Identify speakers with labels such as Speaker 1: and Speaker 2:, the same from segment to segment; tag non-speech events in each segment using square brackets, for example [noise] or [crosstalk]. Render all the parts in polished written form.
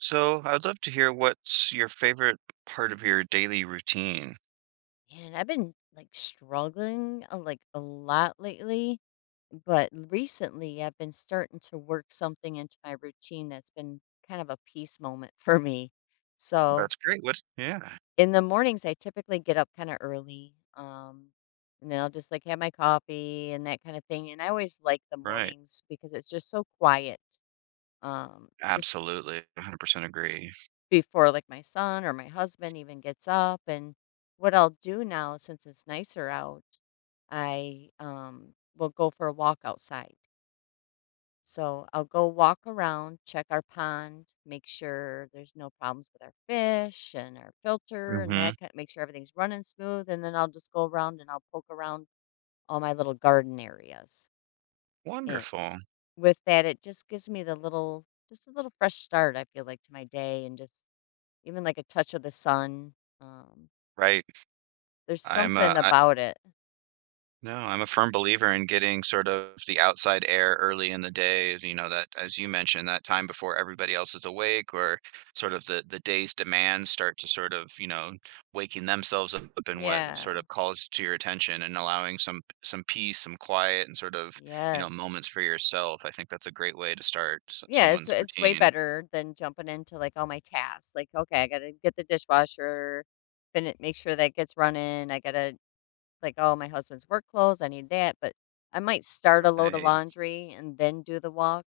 Speaker 1: So I'd love to hear what's your favorite part of your daily routine.
Speaker 2: And I've been struggling like a lot lately, but recently I've been starting to work something into my routine that's been kind of a peace moment [laughs] for me. So
Speaker 1: That's great. What? Yeah,
Speaker 2: in the mornings, I typically get up kind of early, and then I'll just like have my coffee and that kind of thing. And I always like the
Speaker 1: right.
Speaker 2: mornings because it's just so quiet. Um, just
Speaker 1: Absolutely. 100% agree.
Speaker 2: before like my son or my husband even gets up. And what I'll do now since it's nicer out, I will go for a walk outside. So I'll go walk around, check our pond, make sure there's no problems with our fish and our filter and
Speaker 1: Hmm.
Speaker 2: that kind, make sure everything's running smooth, and then I'll just go around and I'll poke around all my little garden areas. And
Speaker 1: Wonderful.
Speaker 2: with that it just gives me the little, just a little fresh start, I feel like, to my day, and just even like a touch of the sun. Um,
Speaker 1: Right.
Speaker 2: there's
Speaker 1: I'm
Speaker 2: something
Speaker 1: a
Speaker 2: about it.
Speaker 1: No, I'm a firm believer in getting sort of the outside air early in the day, you know, that as you mentioned, that time before everybody else is awake or sort of the day's demands start to sort of, you know, waking themselves up and what sort
Speaker 2: Yeah.
Speaker 1: of calls to your attention and allowing some peace, some quiet and sort of, you know,
Speaker 2: Yes.
Speaker 1: moments for yourself. I think that's a great way to start
Speaker 2: Yeah, it's
Speaker 1: someone's
Speaker 2: it's way
Speaker 1: routine.
Speaker 2: better than jumping into like all my tasks. Like, okay, I gotta get the dishwasher finish, make sure that gets running. I gotta, like, oh, my husband's work clothes, I need that. But I might start a load of
Speaker 1: Right.
Speaker 2: laundry and then do the walk.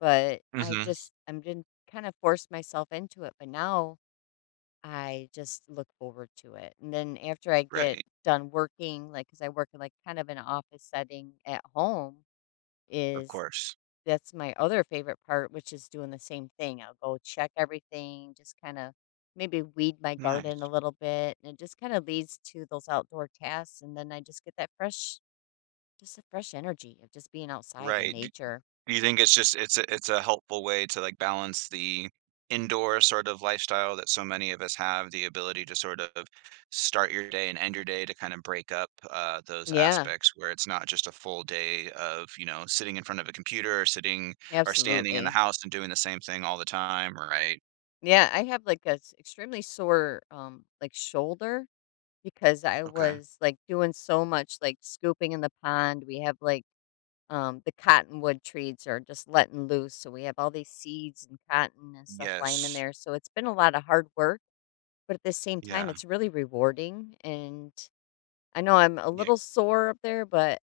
Speaker 2: But I
Speaker 1: Hmm.
Speaker 2: just I'm didn't kind of force myself into it. But now I just look forward to it. And then after I get
Speaker 1: Right.
Speaker 2: done working, like, because I work in like kind of an office setting at home,
Speaker 1: Of
Speaker 2: is
Speaker 1: course.
Speaker 2: that's my other favorite part, which is doing the same thing. I'll go check everything, just kind of maybe weed my garden a
Speaker 1: Nice.
Speaker 2: little bit. And it just kind of leads to those outdoor tasks. And then I just get that fresh energy of just being outside in
Speaker 1: Right. Do
Speaker 2: nature.
Speaker 1: you think it's just it's a helpful way to, like, balance the indoor sort of lifestyle that so many of us have, the ability to sort of start your day and end your day to kind of break up, those
Speaker 2: Yeah,
Speaker 1: aspects where it's not just a full day of, you know, sitting in front of a computer or sitting or standing in the
Speaker 2: absolutely.
Speaker 1: house and doing the same thing all the time, right?
Speaker 2: Yeah, I have like a extremely sore, like, shoulder. Because I
Speaker 1: Okay.
Speaker 2: was, like, doing so much, like, scooping in the pond. We have, like, the cottonwood trees are just letting loose, so we have all these seeds and cotton and stuff lying in
Speaker 1: Yes.
Speaker 2: there, so it's been a lot of hard work, but at the same time,
Speaker 1: Yeah.
Speaker 2: it's really rewarding. And I know I'm a
Speaker 1: Yeah,
Speaker 2: little sore up there, but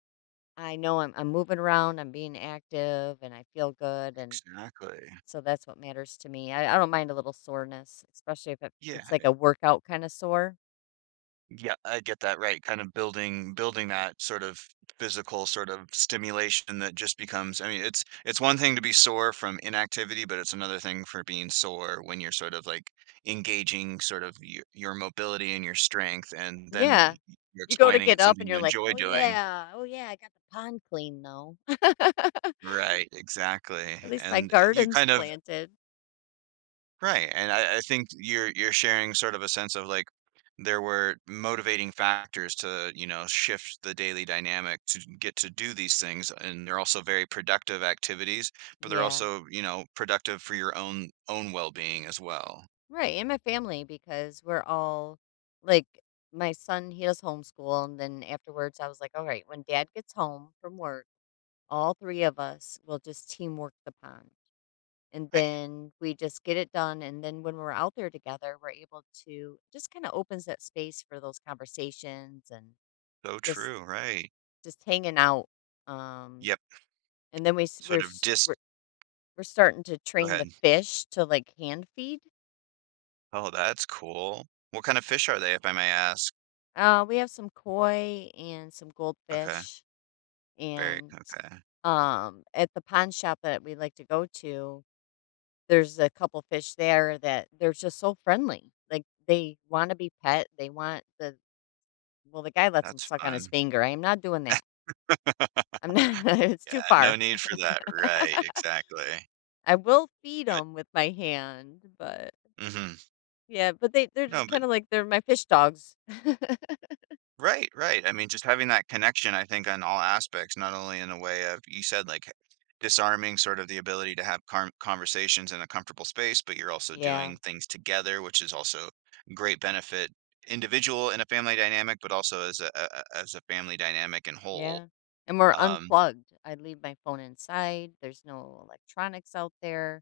Speaker 2: I know I'm moving around, I'm being active, and I feel good, and
Speaker 1: exactly.
Speaker 2: so that's what matters to me. I don't mind a little soreness, especially if it
Speaker 1: Yeah.
Speaker 2: it's like a workout kinda sore.
Speaker 1: Yeah, I get that, right, kind of building that sort of physical sort of stimulation that just becomes I mean, it's one thing to be sore from inactivity, but it's another thing for being sore when you're sort of, like, engaging sort of your mobility and your strength, and then y
Speaker 2: Yeah.
Speaker 1: you're
Speaker 2: You go to
Speaker 1: explaining
Speaker 2: get
Speaker 1: it's
Speaker 2: up and
Speaker 1: something you
Speaker 2: you're like,
Speaker 1: enjoy
Speaker 2: "Oh,
Speaker 1: doing.
Speaker 2: yeah. Oh, yeah, I got the pond clean, though." [laughs]
Speaker 1: Right, exactly,
Speaker 2: At least my
Speaker 1: and, you
Speaker 2: garden's
Speaker 1: kind of
Speaker 2: planted.
Speaker 1: Right. And I think you're sharing sort of a sense of like there were motivating factors to, you know, shift the daily dynamic to get to do these things. And they're also very productive activities, but they're
Speaker 2: Yeah.
Speaker 1: also, you know, productive for your own well being as well.
Speaker 2: Right, and my family, because we're all, like, my son, he does homeschool, and then afterwards, I was like, "All right, when dad gets home from work, all 3 of us will just teamwork the pond." And
Speaker 1: Right.
Speaker 2: then we just get it done, and then when we're out there together, we're able to just kinda, opens that space for those conversations and
Speaker 1: So
Speaker 2: just
Speaker 1: true, right.
Speaker 2: Just hanging out, um,
Speaker 1: Yep.
Speaker 2: and then we
Speaker 1: Sort of
Speaker 2: s
Speaker 1: dis
Speaker 2: we're starting to
Speaker 1: Go
Speaker 2: train the
Speaker 1: ahead.
Speaker 2: fish to, like, hand feed.
Speaker 1: Oh, that's cool. What kind of fish are they, if I may ask?
Speaker 2: We have some koi and some
Speaker 1: Okay.
Speaker 2: goldfish,
Speaker 1: Very
Speaker 2: and,
Speaker 1: okay.
Speaker 2: at the pond shop that we like to go to, there's a couple fish there that they're just so friendly. Like, they wanna be pet, they want the, well, the guy lets them
Speaker 1: That's
Speaker 2: suck on his
Speaker 1: fun.
Speaker 2: finger. I am not doing that. I'm not, [laughs] it's
Speaker 1: Yeah,
Speaker 2: too
Speaker 1: no
Speaker 2: far.
Speaker 1: need for that. Right,
Speaker 2: [laughs]
Speaker 1: exactly.
Speaker 2: I will feed
Speaker 1: But
Speaker 2: them with my hand, but
Speaker 1: Hmm.
Speaker 2: yeah, but they're
Speaker 1: No, but
Speaker 2: kind of like, they're my fish dogs. [laughs]
Speaker 1: right, right. I mean, just having that connection, I think, on all aspects, not only in a way of, you said, like, disarming sort of the ability to have carm conversations in a comfortable space, but you're also
Speaker 2: Yeah,
Speaker 1: doing things together, which is also great benefit, individual in a family dynamic, but also as a as a family dynamic in whole.
Speaker 2: yeah. And we're
Speaker 1: Um,
Speaker 2: unplugged. I leave my phone inside. There's no electronics out there.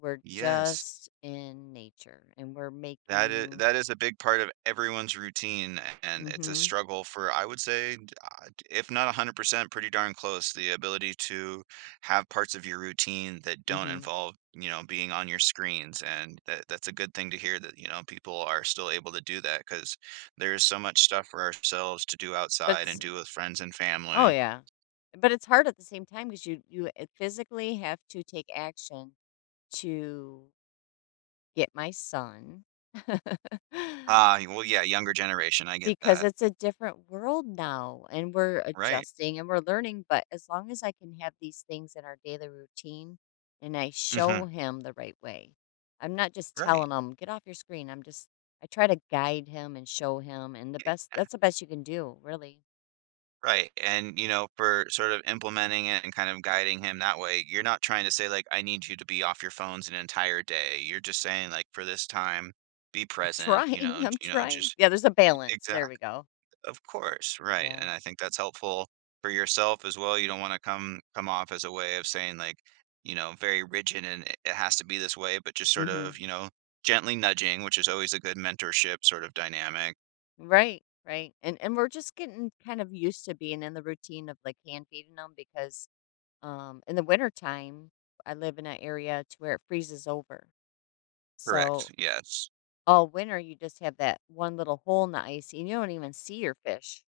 Speaker 2: We're
Speaker 1: yes.
Speaker 2: just in nature and we're making.
Speaker 1: That is a big part of everyone's routine, and it's a
Speaker 2: Hmm.
Speaker 1: struggle for, I would say, d if not 100%, pretty darn close. The ability to have parts of your routine that don't
Speaker 2: Hmm.
Speaker 1: involve, you know, being on your screens, and that that's a good thing to hear that, you know, people are still able to do that because there's so much stuff for ourselves to do
Speaker 2: But
Speaker 1: outside and
Speaker 2: it's,
Speaker 1: do with friends and
Speaker 2: oh
Speaker 1: family.
Speaker 2: yeah. But it's hard at the same time, because you physically have to take action to get my son. [laughs]
Speaker 1: Ah, well, yeah, younger generation, I get
Speaker 2: Because
Speaker 1: that.
Speaker 2: it's a different world now, and we're
Speaker 1: Right.
Speaker 2: adjusting and we're learning, but as long as I can have these things in our daily routine and I show
Speaker 1: Mhm. [laughs]
Speaker 2: him the right way. I'm not just
Speaker 1: Right.
Speaker 2: telling him, "Get off your screen." I try to guide him and show him, and the
Speaker 1: Yeah,
Speaker 2: best,
Speaker 1: yeah.
Speaker 2: that's the best you can do, really.
Speaker 1: Right, and, you know, for sort of implementing it and kind of guiding him that way, you're not trying to say, like, "I need you to be off your phones an entire day." You're just saying, like, "For this time, be
Speaker 2: I'm
Speaker 1: present," you know,
Speaker 2: trying, [laughs]
Speaker 1: j
Speaker 2: I'm
Speaker 1: you know,
Speaker 2: trying.
Speaker 1: just
Speaker 2: Yeah, there's a balance. There we
Speaker 1: Exact
Speaker 2: go.
Speaker 1: Of course, right,
Speaker 2: Yeah.
Speaker 1: and I think that's helpful for yourself as well. You don't wanna come off as a way of saying, like, you know, very rigid and it has to be this way, but just sort
Speaker 2: Mhm.
Speaker 1: of, you know, gently nudging, which is always a good mentorship sort of dynamic.
Speaker 2: Right. And we're just getting kind of used to being in the routine of, like, hand feeding them. Because In the wintertime, I live in an area to where it freezes over. So
Speaker 1: Correct, yes.
Speaker 2: all winter, you just have that one little hole in the ice, and you don't even see your fish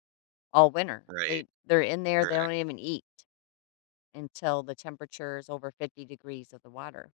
Speaker 2: all winter.
Speaker 1: Right,
Speaker 2: They're in there. They don't
Speaker 1: correct.
Speaker 2: even eat until the temperature is over 50 degrees of the water.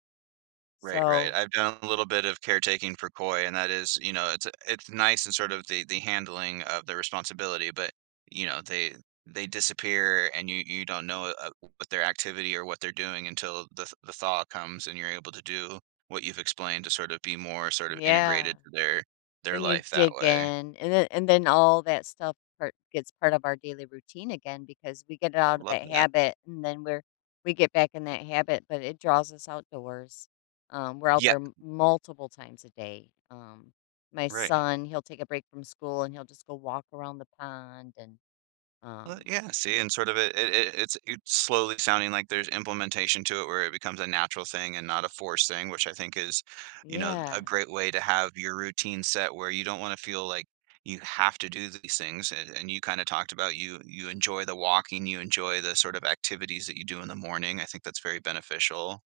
Speaker 1: Right, right.
Speaker 2: So
Speaker 1: I've done a little bit of caretaking for koi, and that is, you know, it's nice and sort of the handling of the responsibility, but you know, they disappear, and you don't know what their activity or what they're doing until the thaw comes, and you're able to do what you've explained to sort of be more sort of
Speaker 2: yeah,
Speaker 1: integrated to their
Speaker 2: then you
Speaker 1: life that
Speaker 2: dig
Speaker 1: way.
Speaker 2: in, and then all that stuff part gets part of our daily routine again, because we get out of
Speaker 1: Love
Speaker 2: that
Speaker 1: that.
Speaker 2: habit, and then we get back in that habit, but it draws us outdoors. We're out
Speaker 1: Yeah.
Speaker 2: there multiple times a day. My
Speaker 1: Right.
Speaker 2: son, he'll take a break from school and he'll just go walk around the pond, and
Speaker 1: Well,
Speaker 2: um,
Speaker 1: yeah, see, and sort of it's slowly sounding like there's implementation to it where it becomes a natural thing and not a forced thing, which I think is, you know, a
Speaker 2: yeah.
Speaker 1: great way to have your routine set where you don't want to feel like you have to do these things. And you kind of talked about you enjoy the walking, you enjoy the sort of activities that you do in the morning. I think that's very beneficial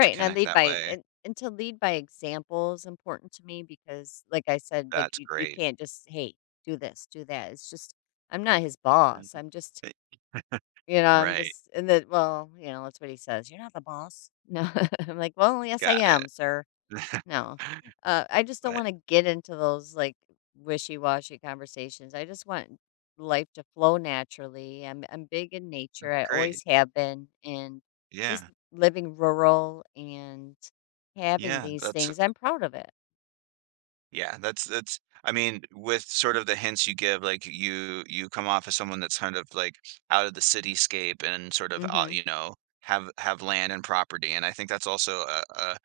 Speaker 1: to
Speaker 2: and I
Speaker 1: connect
Speaker 2: lead
Speaker 1: that
Speaker 2: by
Speaker 1: way.
Speaker 2: and to lead by example is important to me, because like I said, like
Speaker 1: That's
Speaker 2: you
Speaker 1: great.
Speaker 2: can't just, "Hey, do this, do that." It's just, I'm not his boss. I'm just,
Speaker 1: Eh,
Speaker 2: you know, I'm
Speaker 1: Right.
Speaker 2: just and that well, you know, that's what he says, "You're not the boss." No. [laughs] I'm like, "Well, yes, I
Speaker 1: Got
Speaker 2: am, sir."
Speaker 1: it. [laughs]
Speaker 2: No. I just don't
Speaker 1: But
Speaker 2: wanna get into those, like, wishy-washy conversations. I just want life to flow naturally. I'm big in nature, I
Speaker 1: great.
Speaker 2: always have been, and just
Speaker 1: Yeah.
Speaker 2: living rural and having
Speaker 1: Yeah,
Speaker 2: these
Speaker 1: that's
Speaker 2: things, I'm proud of it.
Speaker 1: Yeah, that's I mean, with sort of the hints you give, like you come off as someone that's kind of like out of the cityscape and sort of
Speaker 2: Mhm.
Speaker 1: you know have land and property, and I think that's also a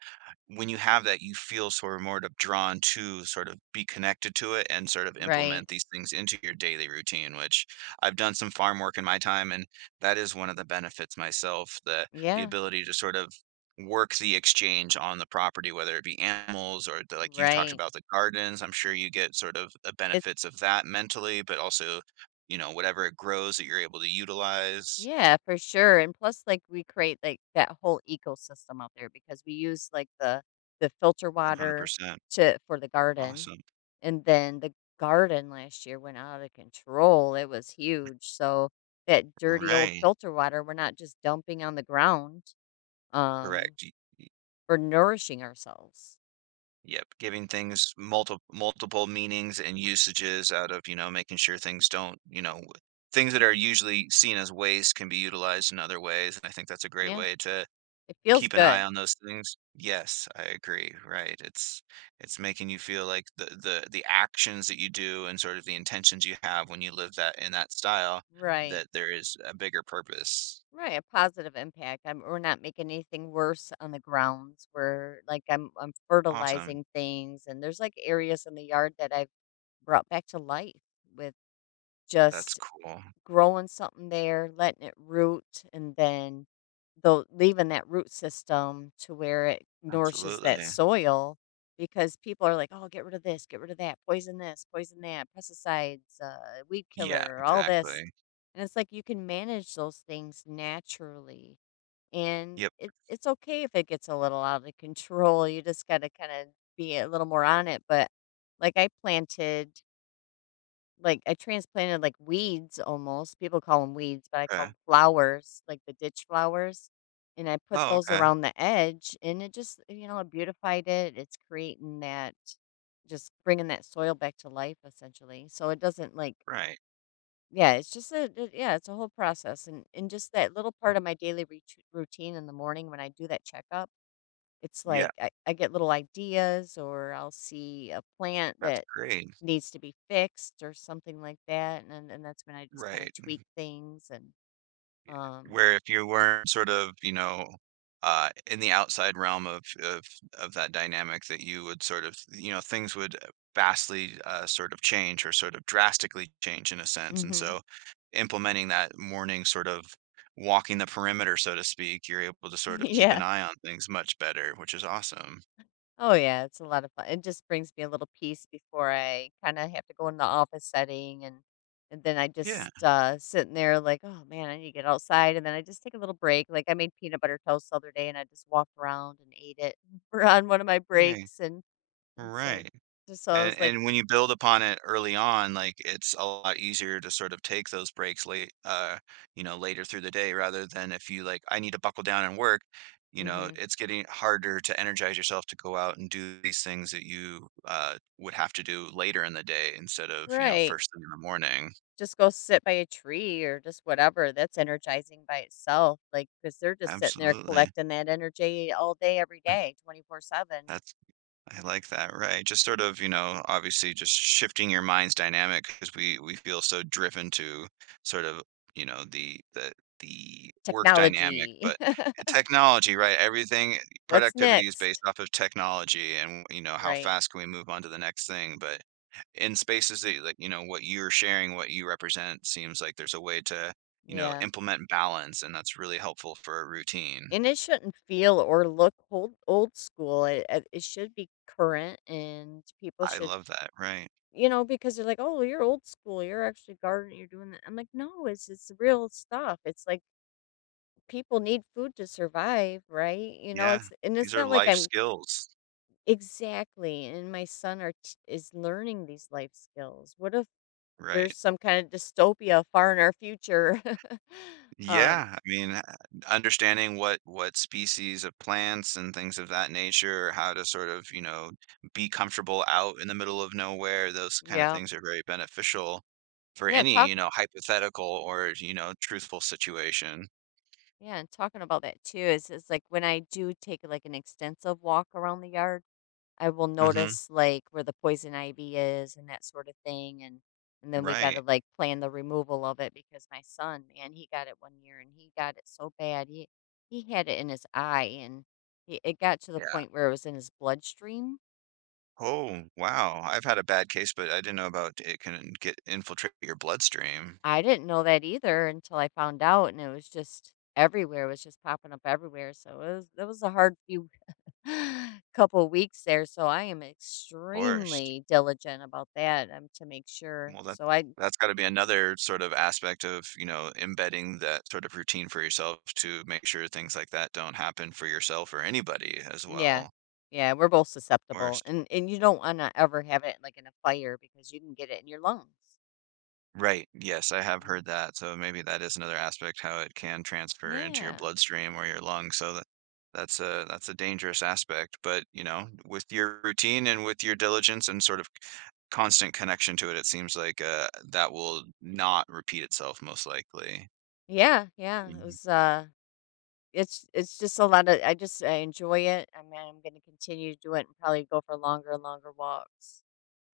Speaker 1: when you have that, you feel sort of more d drawn to sort of be connected to it and sort of
Speaker 2: Right.
Speaker 1: implement these things into your daily routine, which I've done some farm work in my time, and that is one of the benefits myself, the
Speaker 2: Yeah.
Speaker 1: ability to sort of work the exchange on the property, whether it be animals or the like you talked
Speaker 2: Right.
Speaker 1: about the gardens. I'm sure you get sort of the
Speaker 2: It's,
Speaker 1: benefits of that mentally, but also, you know, whatever it grows that you're able to utilize.
Speaker 2: yeah, for sure, and plus, like, we create, like, that whole ecosystem out there, because we use, like, the filter water
Speaker 1: 100%.
Speaker 2: to, for the garden.
Speaker 1: Awesome.
Speaker 2: And then the garden last year went out of control, it was huge, so that dirty old
Speaker 1: Right.
Speaker 2: filter water, we're not just dumping on the ground, um,
Speaker 1: Correct.
Speaker 2: we're nourishing ourselves.
Speaker 1: Yep, giving things multiple meanings and usages out of, you know, making sure things don't, you know, things that are usually seen as waste can be utilized in other ways, and I think that's a great
Speaker 2: Yeah,
Speaker 1: way to
Speaker 2: it feels
Speaker 1: keep an eye
Speaker 2: good.
Speaker 1: on those things. Yes, I agree, right. It's making you feel like the actions that you do and sort of the intentions you have when you live that in that style,
Speaker 2: Right.
Speaker 1: that there is a bigger purpose.
Speaker 2: Right, a positive impact. I'm We're not making anything worse on the grounds, we're like, I'm
Speaker 1: Awesome.
Speaker 2: fertilizing things. And there's, like, areas in the yard that I've brought back to life with
Speaker 1: That's
Speaker 2: just
Speaker 1: cool.
Speaker 2: growing something there, letting it root, and then, though, leaving that root system to where it nourishes that
Speaker 1: Absolutely.
Speaker 2: soil. Because people are like, oh, get rid of this, get rid of that, poison this, poison that, pesticides, weed
Speaker 1: Yeah,
Speaker 2: killer, all this.
Speaker 1: exactly.
Speaker 2: And it's like, you can manage those things naturally. And
Speaker 1: Yep.
Speaker 2: it's okay if it gets a little out of control. You just got to kind of be a little more on it. But like, I planted, like, I transplanted, like, weeds almost. People call them weeds, but I call
Speaker 1: Okay.
Speaker 2: them flowers, like the ditch flowers, and I put
Speaker 1: Oh,
Speaker 2: those
Speaker 1: okay.
Speaker 2: around the edge, and it just, you know, it beautified it. It's creating that, just bringing that soil back to life, essentially. So it doesn't, like,
Speaker 1: Right.
Speaker 2: yeah, it's just a it yeah, it's a whole process. And just that little part of my daily ret routine in the morning, when I do that checkup, it's
Speaker 1: Yeah,
Speaker 2: like I get little ideas, or I'll see a plant
Speaker 1: that's
Speaker 2: that
Speaker 1: great.
Speaker 2: needs to be fixed or something like that, and then, and that's when I just kinda
Speaker 1: Right.
Speaker 2: tweak things, and, um
Speaker 1: Where if you weren't sort of, you know, in the outside realm of of that dynamic that you would sort of, you know, things would vastly sort of change or sort of drastically change in a sense. And
Speaker 2: mhm.
Speaker 1: so implementing that morning sort of walking the perimeter, so to speak, you're able to sort of
Speaker 2: [laughs]
Speaker 1: keep an
Speaker 2: Yeah.
Speaker 1: eye on things much better, which is awesome.
Speaker 2: Oh, yeah, it's a lot of fun. It just brings me a little peace before I kinda have to go in the office setting. And then I
Speaker 1: Yeah,
Speaker 2: just, sitting there like, "Oh, man, I need to get outside," and then I just take a little break. Like, I made peanut butter toast the other day, and I just walked around and ate it [laughs] for, on one of my
Speaker 1: great.
Speaker 2: breaks, and said,
Speaker 1: Right.
Speaker 2: just, so I was like,
Speaker 1: And when you build upon it early on, like, it's a lot easier to sort of take those breaks late you know, later through the day rather than if you, like, "I need to buckle down and work," you know,
Speaker 2: mhm.
Speaker 1: it's getting harder to energize yourself to go out and do these things that you, would have to do later in the day instead of, you know,
Speaker 2: Right.
Speaker 1: first thing in the morning.
Speaker 2: Just go sit by a tree or just whatever, that's energizing by itself, like, because 'cause they're just sitting there
Speaker 1: Absolutely.
Speaker 2: collecting that energy all day, every
Speaker 1: [laughs]
Speaker 2: day, 24/7.
Speaker 1: That's I like that, right. Just sort of, you know, obviously just shifting your mind's dynamic because we feel so driven to sort of, you know, the work dynamic,
Speaker 2: Technology.
Speaker 1: but
Speaker 2: [laughs]
Speaker 1: technology, right? Everything
Speaker 2: What's
Speaker 1: productivity is based
Speaker 2: next?
Speaker 1: off of technology and you know, how
Speaker 2: Right.
Speaker 1: fast can we move on to the next thing, but in spaces that like, you know, what you're sharing, what you represent seems like there's a way to, you know,
Speaker 2: Yeah,
Speaker 1: implement balance and that's really helpful for a routine.
Speaker 2: and it shouldn't feel or look old school, it should be current, and people
Speaker 1: I
Speaker 2: should,
Speaker 1: love that, right.
Speaker 2: you know, because they're like, "Oh, you're old school, you're actually gardening, you're doing that." I'm like, "No, it's real stuff." It's like, people need food to survive, right? You know,
Speaker 1: Yeah.
Speaker 2: it's, and it's
Speaker 1: These are
Speaker 2: not like
Speaker 1: life
Speaker 2: I'm,
Speaker 1: skills.
Speaker 2: exactly, and my son are t is learning these life skills. What if
Speaker 1: Right.
Speaker 2: there's some kind of dystopia far in our future? [laughs] Um,
Speaker 1: Yeah, I mean, understanding what species of plants and things of that nature, how to sort of, you know, be comfortable out in the middle of nowhere, those kind of
Speaker 2: yeah.
Speaker 1: things are very beneficial for
Speaker 2: Yeah,
Speaker 1: any,
Speaker 2: talk
Speaker 1: you know, hypothetical or, you know, truthful situation.
Speaker 2: yeah, and talking about that too is, like, when I do take like an extensive walk around the yard, I will
Speaker 1: Hmm.
Speaker 2: notice like where the poison ivy is and that sort of thing. And then we got to
Speaker 1: Right.
Speaker 2: like plan the removal of it, because my son, man, he got it one year and he got it so bad. He had it in his eye, and it got to the
Speaker 1: Yeah.
Speaker 2: point where it was in his bloodstream.
Speaker 1: Oh, wow. I've had a bad case, but I didn't know about it can get infiltrate your bloodstream.
Speaker 2: I didn't know that either, until I found out, and it was just everywhere. It was just popping up everywhere. So it was, that was a hard few [gasps] [sighs] couple weeks there. So I am
Speaker 1: Of course.
Speaker 2: extremely diligent about that, to make sure.
Speaker 1: Well,
Speaker 2: So I,
Speaker 1: that's gotta be another sort of aspect of, you know, embedding that sort of routine for yourself to make sure things like that don't happen for yourself or anybody as
Speaker 2: yeah.
Speaker 1: well.
Speaker 2: Yeah, we're both
Speaker 1: Or s
Speaker 2: susceptible, and you don't wanna ever have it, like, in a fire because you can get it in your lungs.
Speaker 1: Right, yes, I have
Speaker 2: Mm.
Speaker 1: heard that, so maybe that is another aspect how it can transfer into your
Speaker 2: Yeah.
Speaker 1: bloodstream or your lungs, so that that's a dangerous aspect, but, you know, with your routine and with your diligence and sort of constant connection to it, it seems like, that will not repeat itself most likely.
Speaker 2: Yeah, yeah, it
Speaker 1: Mhm.
Speaker 2: was, uh, it's just a lot of. I just, I enjoy it, I mean, I'm gonna continue to do it and probably go for longer and longer walks.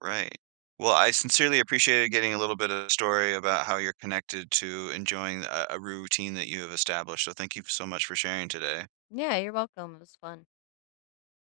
Speaker 1: Right. Well, I sincerely appreciated getting a little bit of story about how you're connected to enjoying a routine that you have established. So thank you so much for sharing today.
Speaker 2: Yeah, you're welcome, it was fun.